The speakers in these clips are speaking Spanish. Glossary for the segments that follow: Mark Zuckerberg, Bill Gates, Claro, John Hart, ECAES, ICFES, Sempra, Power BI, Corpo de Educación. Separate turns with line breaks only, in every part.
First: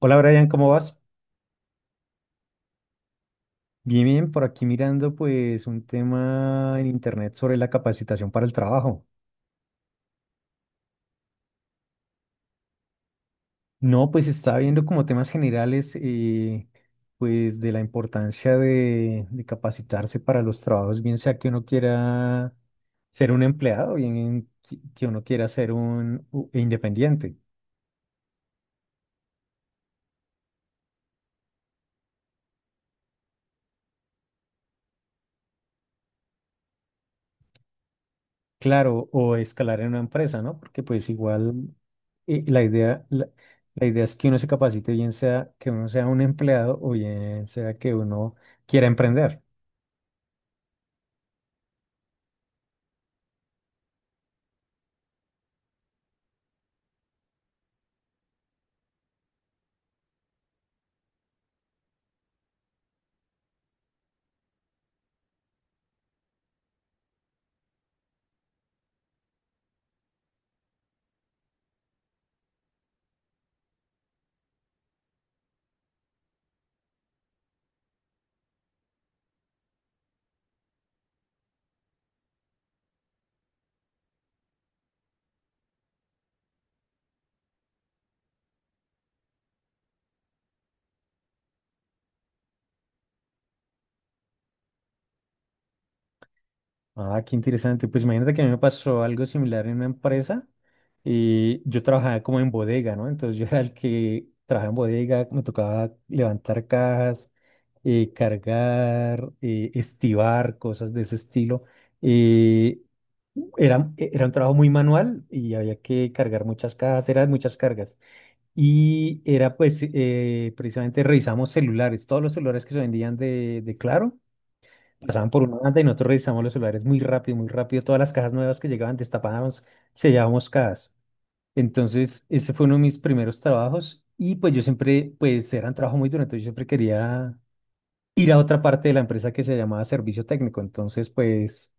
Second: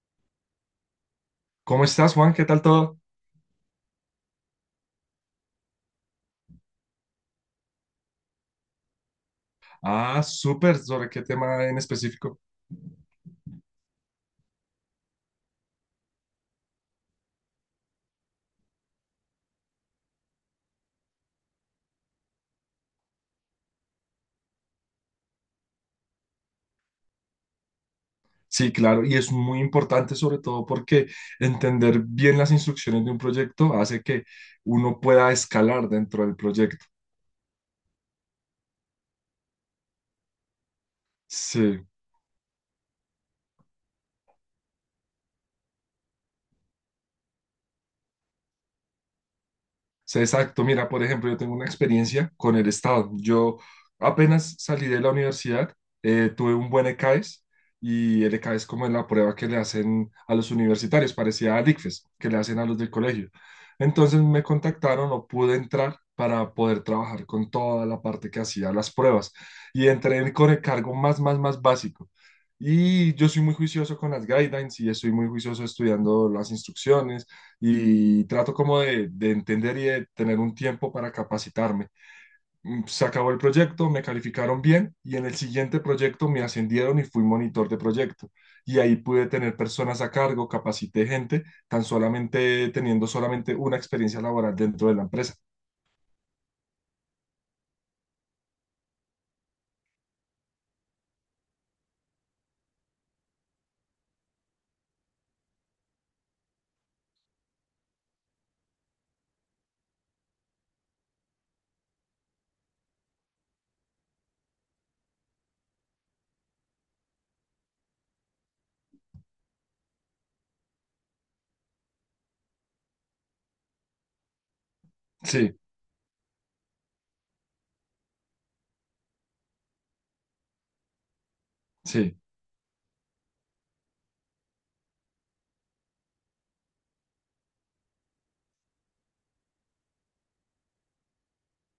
Hola Brian, ¿cómo vas?
¿Cómo estás, Juan? ¿Qué tal todo?
Bien, bien, por aquí mirando pues un tema en internet sobre la capacitación para el trabajo.
Ah, súper. ¿Sobre qué tema en específico?
No, pues estaba viendo como temas generales pues de la importancia de capacitarse para los trabajos, bien sea que uno quiera ser un empleado, bien que uno quiera ser independiente.
Sí, claro, y es muy importante sobre todo porque entender bien las instrucciones de un proyecto hace que uno pueda escalar dentro del proyecto.
Claro, o escalar en una empresa, ¿no? Porque pues igual
Sí.
la idea, la idea es que uno se capacite, bien sea que uno sea un empleado o bien sea que uno quiera emprender.
Sí, exacto. Mira, por ejemplo, yo tengo una experiencia con el Estado. Yo apenas salí de la universidad, tuve un buen ECAES, y el ECAES, como es la prueba que le hacen a los universitarios, parecía al ICFES, que le hacen a los del colegio. Entonces me contactaron, no pude entrar para poder trabajar con toda la parte que hacía las pruebas y entré con el cargo más básico. Y yo soy muy juicioso con las guidelines y estoy muy juicioso estudiando las instrucciones y trato como de entender y de tener un tiempo para capacitarme. Se acabó el proyecto, me calificaron bien y en el siguiente proyecto me ascendieron y fui monitor de proyecto. Y ahí pude tener personas a cargo, capacité gente, tan solamente teniendo solamente una experiencia laboral dentro de la empresa.
Ah, qué interesante. Pues imagínate que a mí me pasó algo similar en una empresa y yo trabajaba como en bodega, ¿no? Entonces yo era el que trabajaba en bodega, me tocaba levantar cajas, cargar, estibar, cosas de ese estilo. Eh, era un trabajo muy manual y había que cargar muchas cajas, eran muchas cargas. Y era pues, precisamente revisamos celulares, todos los celulares que se vendían de Claro, pasaban por
Sí,
una banda y nosotros revisamos los celulares muy rápido, muy rápido. Todas las cajas nuevas que llegaban, destapábamos, sellábamos cajas.
sí,
Entonces, ese fue uno de mis primeros trabajos y pues yo siempre, pues era un trabajo muy duro, entonces yo siempre quería ir a otra parte de la empresa que se llamaba servicio técnico. Entonces, pues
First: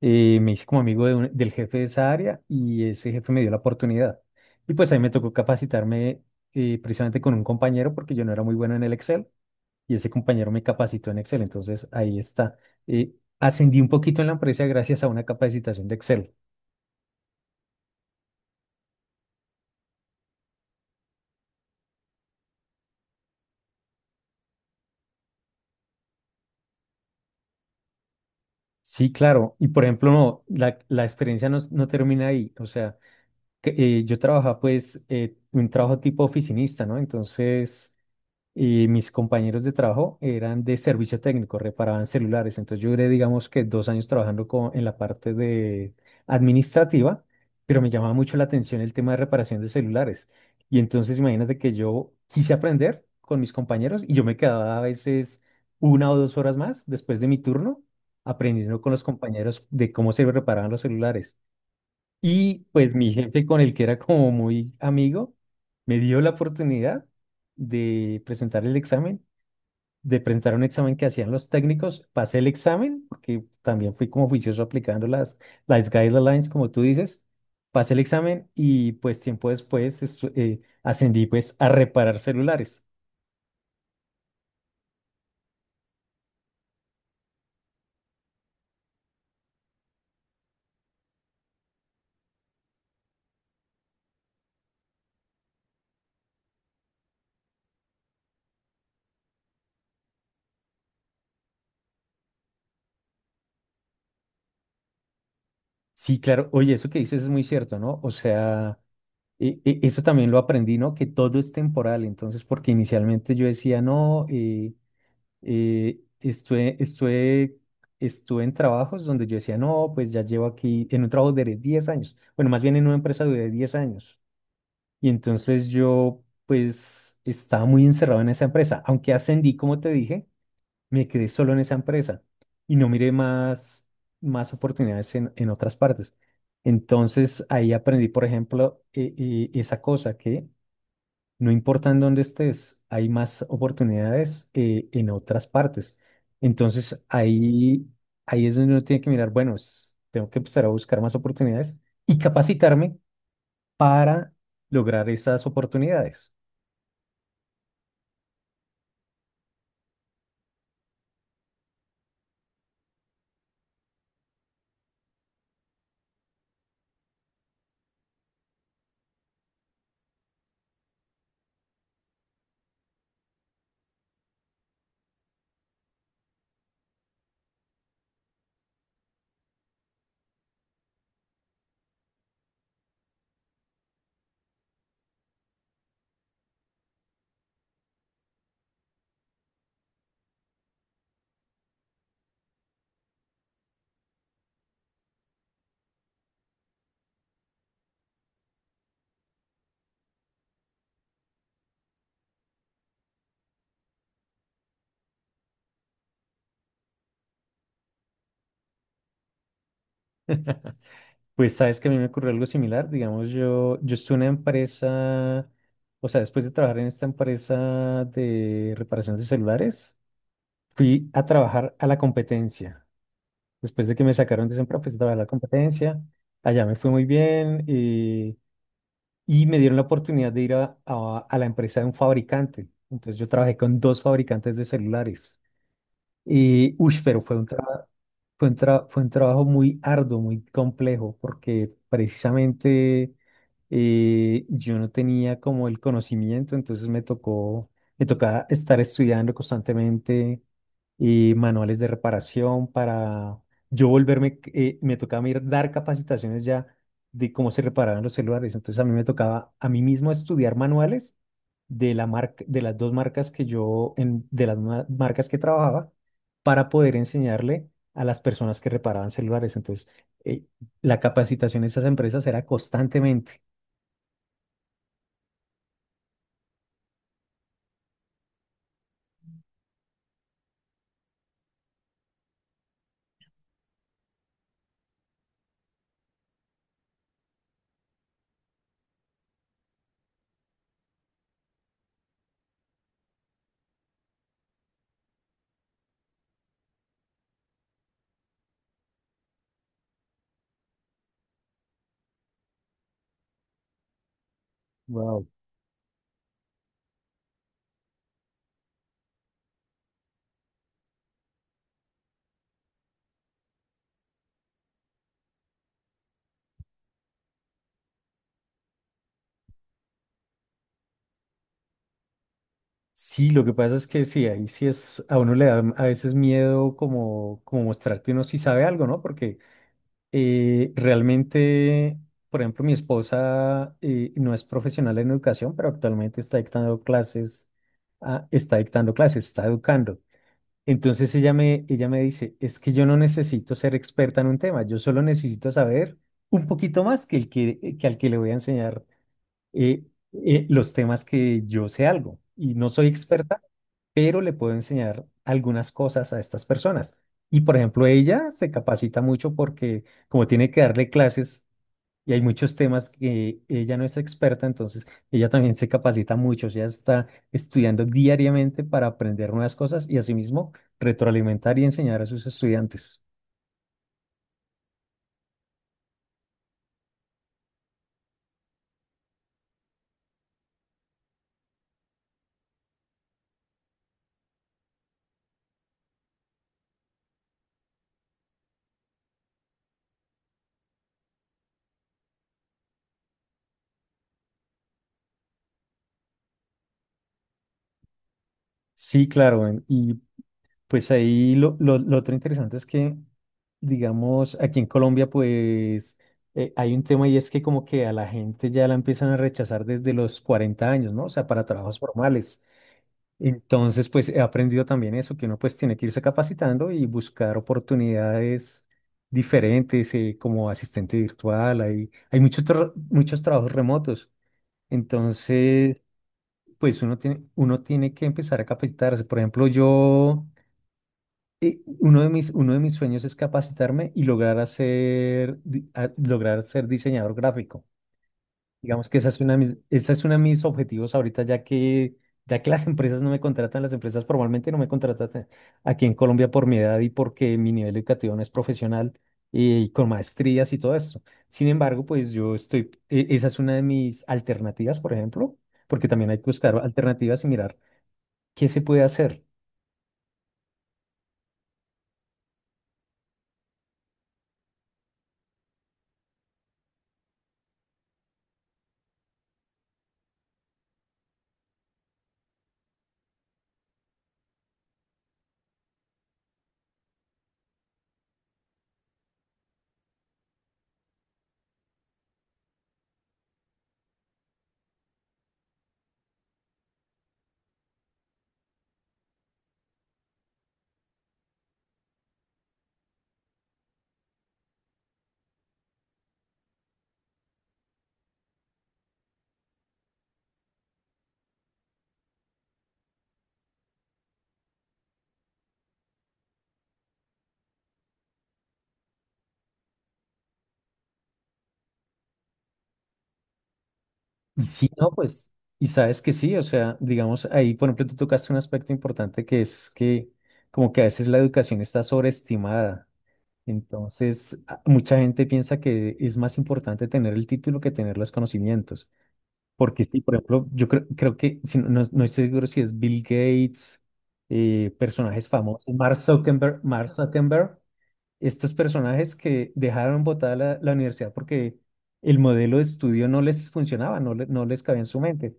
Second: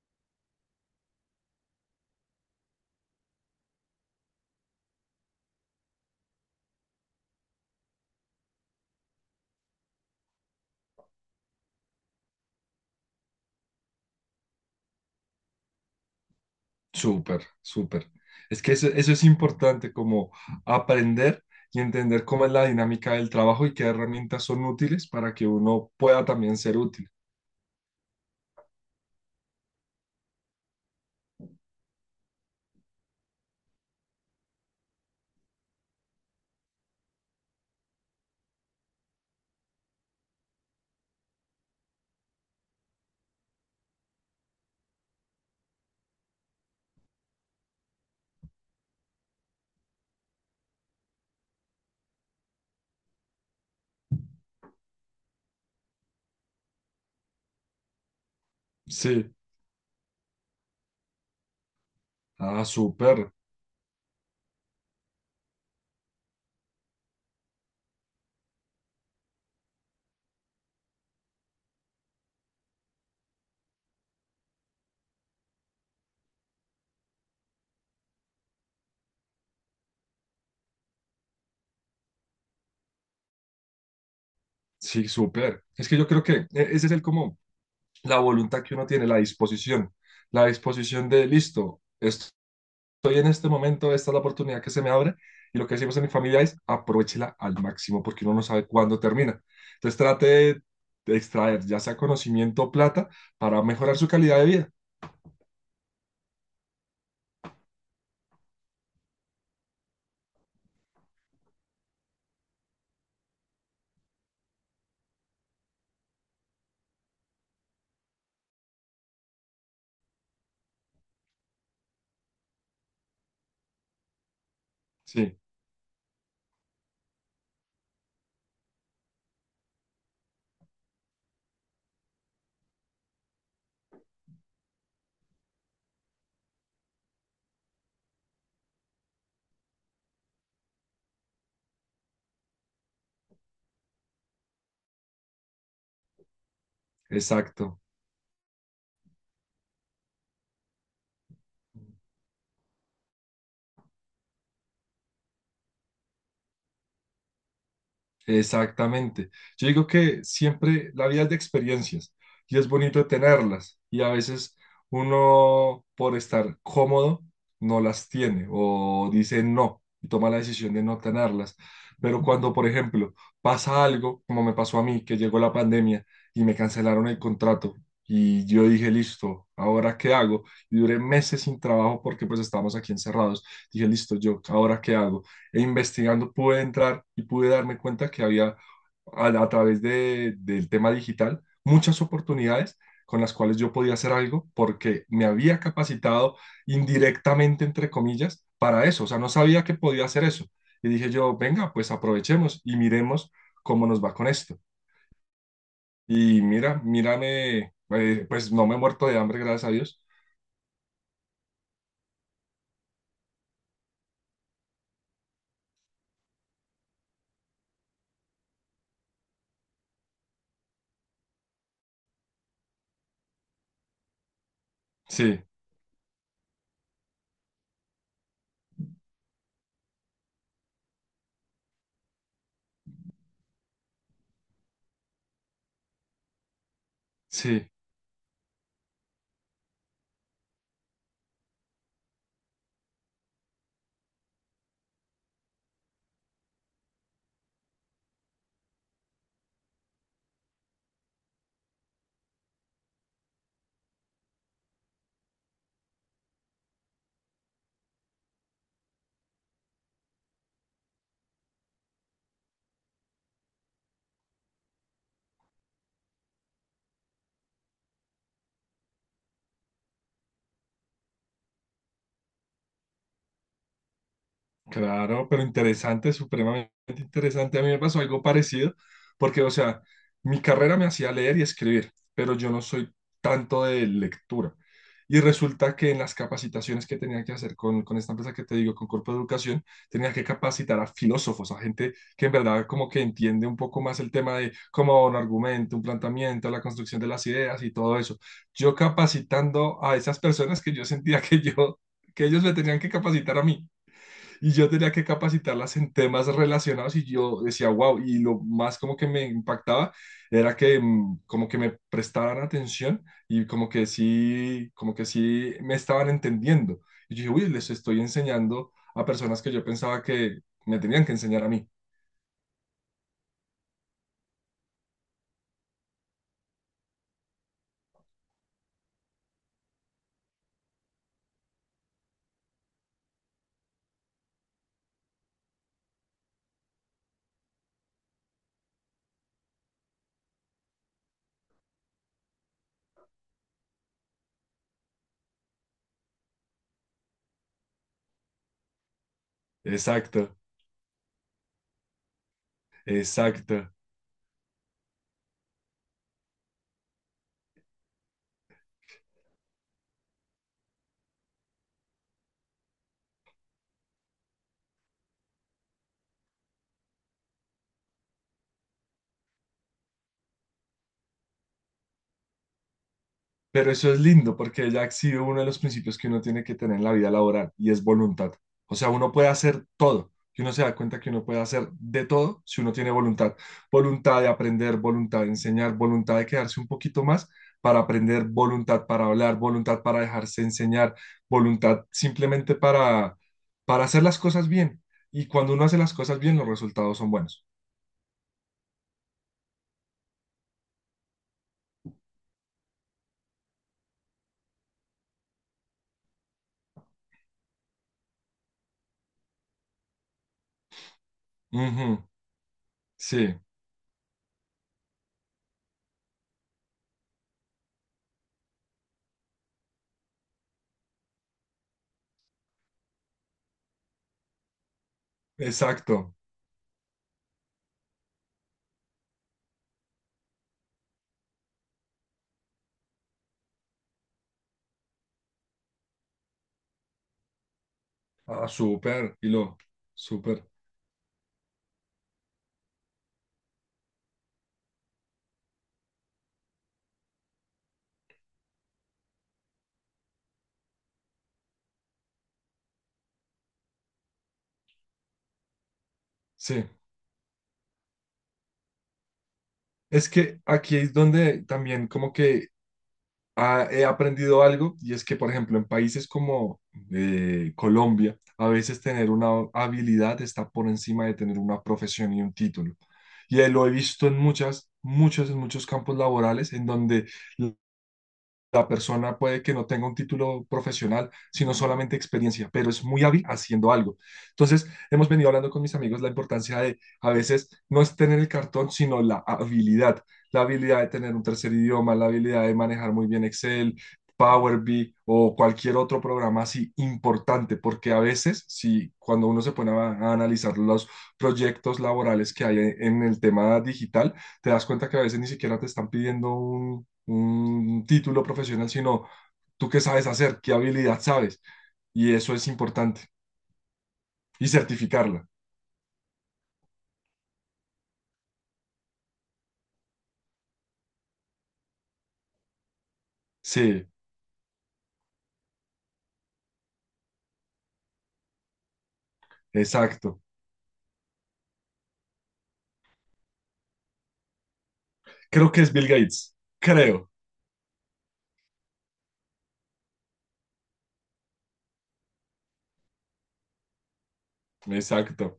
me hice como amigo de del jefe de esa área y ese jefe me dio la oportunidad. Y pues ahí me tocó capacitarme precisamente con un compañero porque yo no era muy bueno en el Excel y ese compañero me capacitó en Excel. Entonces ahí está. eh, Ascendí un poquito en la empresa gracias a una capacitación de Excel.
súper, súper. Es que eso es importante, como aprender y entender cómo es la dinámica del trabajo y qué herramientas son útiles para que uno pueda también ser útil.
Sí, claro. Y por ejemplo, no, la experiencia no, no termina ahí. O sea, que, yo trabajaba pues un trabajo tipo oficinista, ¿no? Entonces, y mis compañeros de trabajo eran de servicio técnico, reparaban celulares. Entonces yo duré, digamos que 2 años trabajando en la parte de administrativa, pero me llamaba mucho la atención el tema de reparación de celulares. Y entonces imagínate que yo quise aprender con mis compañeros y yo me quedaba a veces una o dos horas más después de mi turno aprendiendo con los
Sí.
compañeros de cómo se reparaban los celulares.
Ah,
Y pues mi
súper,
jefe con el que era como muy amigo, me dio la oportunidad de presentar el examen, de presentar un examen que hacían los técnicos. Pasé el examen, porque también fui como juicioso aplicando las guidelines, como tú dices. Pasé el examen y pues tiempo después ascendí pues a reparar celulares.
sí, súper. Es que yo creo que ese es el como la voluntad que uno tiene, la disposición de listo, estoy en este momento, esta es la oportunidad que se me abre y lo que decimos en mi familia es aprovechela al máximo porque uno no sabe cuándo termina. Entonces trate de extraer ya sea conocimiento o plata para mejorar su calidad de vida.
Sí, claro. Oye, eso que dices es muy cierto, ¿no? O sea, eso también lo aprendí, ¿no? Que todo es temporal. Entonces, porque inicialmente yo decía, no, Eh, estuve, estuve, estuve en trabajos donde yo decía, no, pues ya llevo aquí, en un trabajo de 10 años. Bueno, más bien en una empresa de 10 años. Y
Sí,
entonces yo, pues, estaba muy encerrado en esa empresa. Aunque ascendí, como te dije, me quedé solo en esa empresa y no miré más, más oportunidades en otras partes. Entonces ahí aprendí, por ejemplo, esa cosa que no importa en dónde estés, hay más oportunidades en otras partes. Entonces
exacto.
ahí, ahí es donde uno tiene que mirar, bueno, tengo que empezar a buscar más oportunidades y capacitarme para lograr esas oportunidades.
Exactamente. Yo digo que siempre la vida es de experiencias y es bonito tenerlas y a veces uno por estar cómodo no las tiene o dice no y toma la decisión de no tenerlas. Pero cuando, por ejemplo, pasa algo, como me pasó a mí, que llegó la pandemia y me cancelaron el contrato y yo dije, listo, ¿ahora qué hago? Y duré meses sin trabajo porque pues estábamos aquí encerrados. Dije, listo, yo, ¿ahora qué hago? E investigando pude entrar y pude darme cuenta que había a través del tema digital muchas oportunidades con las cuales yo podía hacer algo porque me había capacitado indirectamente, entre comillas, para eso. O sea, no sabía que podía hacer eso. Y dije yo, venga, pues aprovechemos y miremos cómo nos va con esto. Y mira, mírame, pues no me he muerto de hambre, gracias a Dios.
Pues sabes que a mí me ocurrió algo similar, digamos, yo estuve en una empresa, o sea, después de trabajar en esta empresa de reparación de celulares, fui a trabajar a la competencia. Después de que me sacaron de Sempra, pues estaba la
Sí,
competencia. Allá me fue muy bien y me dieron la oportunidad de ir a, a la empresa de un fabricante. Entonces yo trabajé con dos fabricantes de celulares. Y, uy, pero fue un
sí.
trabajo. Fue un trabajo muy arduo, muy complejo, porque precisamente yo no tenía como el conocimiento, entonces me tocó, me tocaba estar estudiando constantemente manuales de reparación para yo volverme, me tocaba ir dar capacitaciones ya de cómo se reparaban los celulares, entonces a mí me tocaba a mí mismo estudiar manuales de la marca, de las dos marcas que yo, en, de las marcas que trabajaba, para poder enseñarle a las personas que reparaban celulares. Entonces, eh, la capacitación de esas empresas era constantemente.
Claro, pero interesante, supremamente interesante. A mí me pasó algo parecido, porque, o sea, mi carrera me hacía leer y escribir, pero yo no soy tanto de lectura. Y resulta que en las capacitaciones que tenía que hacer con esta empresa que te digo, con Corpo de Educación, tenía que capacitar a filósofos, a gente que en verdad como que entiende un poco más el tema de cómo un argumento, un planteamiento, la construcción de las ideas y todo eso. Yo capacitando a esas personas que yo sentía que yo, que ellos me tenían que capacitar a mí. Y yo tenía que
Wow.
capacitarlas en temas relacionados y yo decía, wow, y lo más como que me impactaba era que como que me prestaban atención y como que sí me estaban entendiendo. Y yo dije, uy, les estoy enseñando a personas que yo pensaba que me tenían que enseñar a mí.
Sí, lo que pasa es que sí, ahí sí es, a uno le da a veces miedo como, como mostrar que uno sí sabe algo, ¿no? Porque realmente, por ejemplo, mi esposa no es profesional en educación, pero actualmente está dictando clases, ah, está dictando clases, está educando. Entonces ella me dice, es que yo no necesito ser experta en un tema, yo solo necesito saber un poquito más que, el que al que le voy a enseñar eh,
Exacto,
los temas que yo sé algo. Y no soy experta,
exacto.
pero le puedo enseñar algunas cosas a estas personas. Y por ejemplo, ella se capacita mucho porque como tiene que darle clases y hay muchos temas que ella no es experta, entonces ella también se capacita mucho, o sea, está estudiando diariamente para aprender nuevas cosas y asimismo retroalimentar y enseñar a sus estudiantes.
Pero eso es lindo porque ya ha sido uno de los principios que uno tiene que tener en la vida laboral y es voluntad. O sea, uno puede hacer todo y uno se da cuenta que uno puede hacer de todo si uno tiene voluntad. Voluntad de aprender, voluntad de enseñar, voluntad de quedarse un poquito más para aprender, voluntad para hablar, voluntad para dejarse enseñar, voluntad simplemente para hacer las cosas bien. Y cuando uno hace las cosas bien, los resultados son buenos.
Sí, claro, y pues ahí lo otro interesante es que, digamos, aquí en Colombia, pues hay un tema y es que como que a la gente ya la empiezan a rechazar desde los 40 años, ¿no? O sea, para trabajos
Ujú,
formales.
sí,
Entonces, pues he aprendido también eso, que uno pues tiene que irse capacitando y buscar oportunidades diferentes, como asistente virtual, hay muchos, muchos trabajos remotos. Entonces,
exacto.
pues uno tiene que empezar a capacitarse. Por ejemplo, uno de mis sueños es capacitarme y lograr hacer, lograr ser diseñador gráfico.
Ah,
Digamos que esa
súper,
es
y
una de mis,
lo
esa es una de mis
súper.
objetivos ahorita, ya que las empresas no me contratan, las empresas formalmente no me contratan aquí en Colombia por mi edad y porque mi nivel educativo no es profesional y con maestrías y todo eso. Sin embargo, pues yo estoy, esa es una de mis alternativas, por ejemplo, porque también hay que buscar
Sí.
alternativas y mirar qué se puede hacer.
Es que aquí es donde también como que he aprendido algo y es que, por ejemplo, en países como Colombia, a veces tener una habilidad está por encima de tener una profesión y un título. Y lo he visto en muchos campos laborales en donde la persona puede que no tenga un título profesional, sino solamente experiencia, pero es muy hábil haciendo algo. Entonces, hemos venido hablando con mis amigos la importancia de a veces no es tener el cartón, sino la habilidad de tener un tercer idioma, la habilidad de manejar muy bien Excel, Power BI o cualquier otro programa así importante, porque a veces, si cuando uno se pone a analizar los proyectos laborales que hay en el tema digital, te das cuenta que a veces ni siquiera te están pidiendo un título profesional, sino tú qué sabes hacer, qué habilidad sabes. Y eso es importante.
Y
Y
si no,
certificarla.
pues, y sabes que sí, o sea, digamos, ahí, por ejemplo, tú tocaste un aspecto importante que es que como que a veces la educación está sobreestimada.
Sí,
Entonces, mucha gente piensa que es más importante tener el título que tener los conocimientos. Porque sí, por
exacto.
ejemplo, yo creo, creo que, si no, no estoy seguro si es Bill Gates, personajes
Creo que
famosos,
es Bill Gates.
Mark
Creo.
Zuckerberg, estos personajes que dejaron botada la universidad porque el modelo de estudio no les funcionaba, no, no les cabía en su mente
Exacto.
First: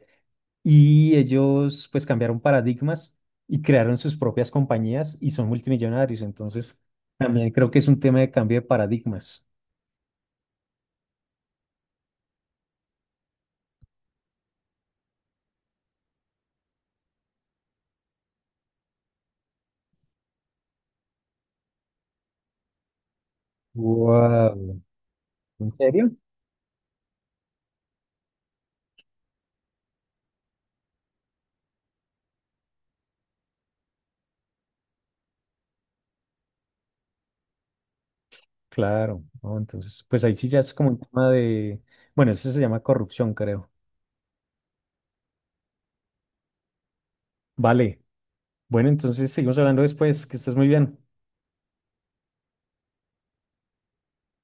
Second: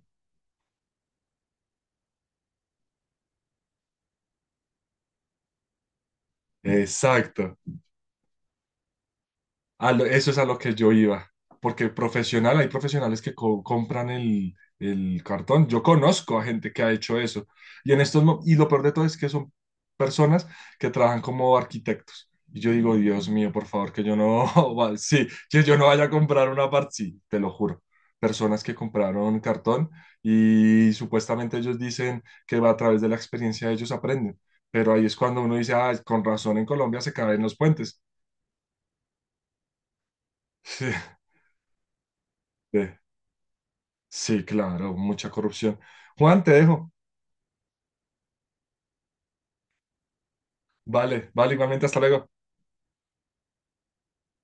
y ellos pues cambiaron paradigmas y crearon sus propias compañías y son multimillonarios. Entonces, también
Exacto.
creo que es un tema de cambio de paradigmas.
A lo- eso es a lo que yo iba, porque profesional, hay profesionales que compran el cartón. Yo conozco a gente que ha hecho eso. Y en estos, y lo peor de todo es que son personas que trabajan como arquitectos. Y yo digo, Dios mío, por favor, que yo no,
Wow.
va- sí, que
¿En
yo no vaya a
serio?
comprar una parte, sí, te lo juro. Personas que compraron cartón y supuestamente ellos dicen que va a través de la experiencia ellos aprenden. Pero ahí es cuando uno dice, ah, con razón en Colombia se caen los puentes.
Claro, ¿no? Entonces, pues ahí sí ya es como un tema de, bueno, eso se
Sí.
llama corrupción, creo.
Sí, claro, mucha corrupción. Juan, te dejo.
Vale, bueno, entonces seguimos hablando después, que estés muy bien.
Vale, vale, igualmente, hasta luego.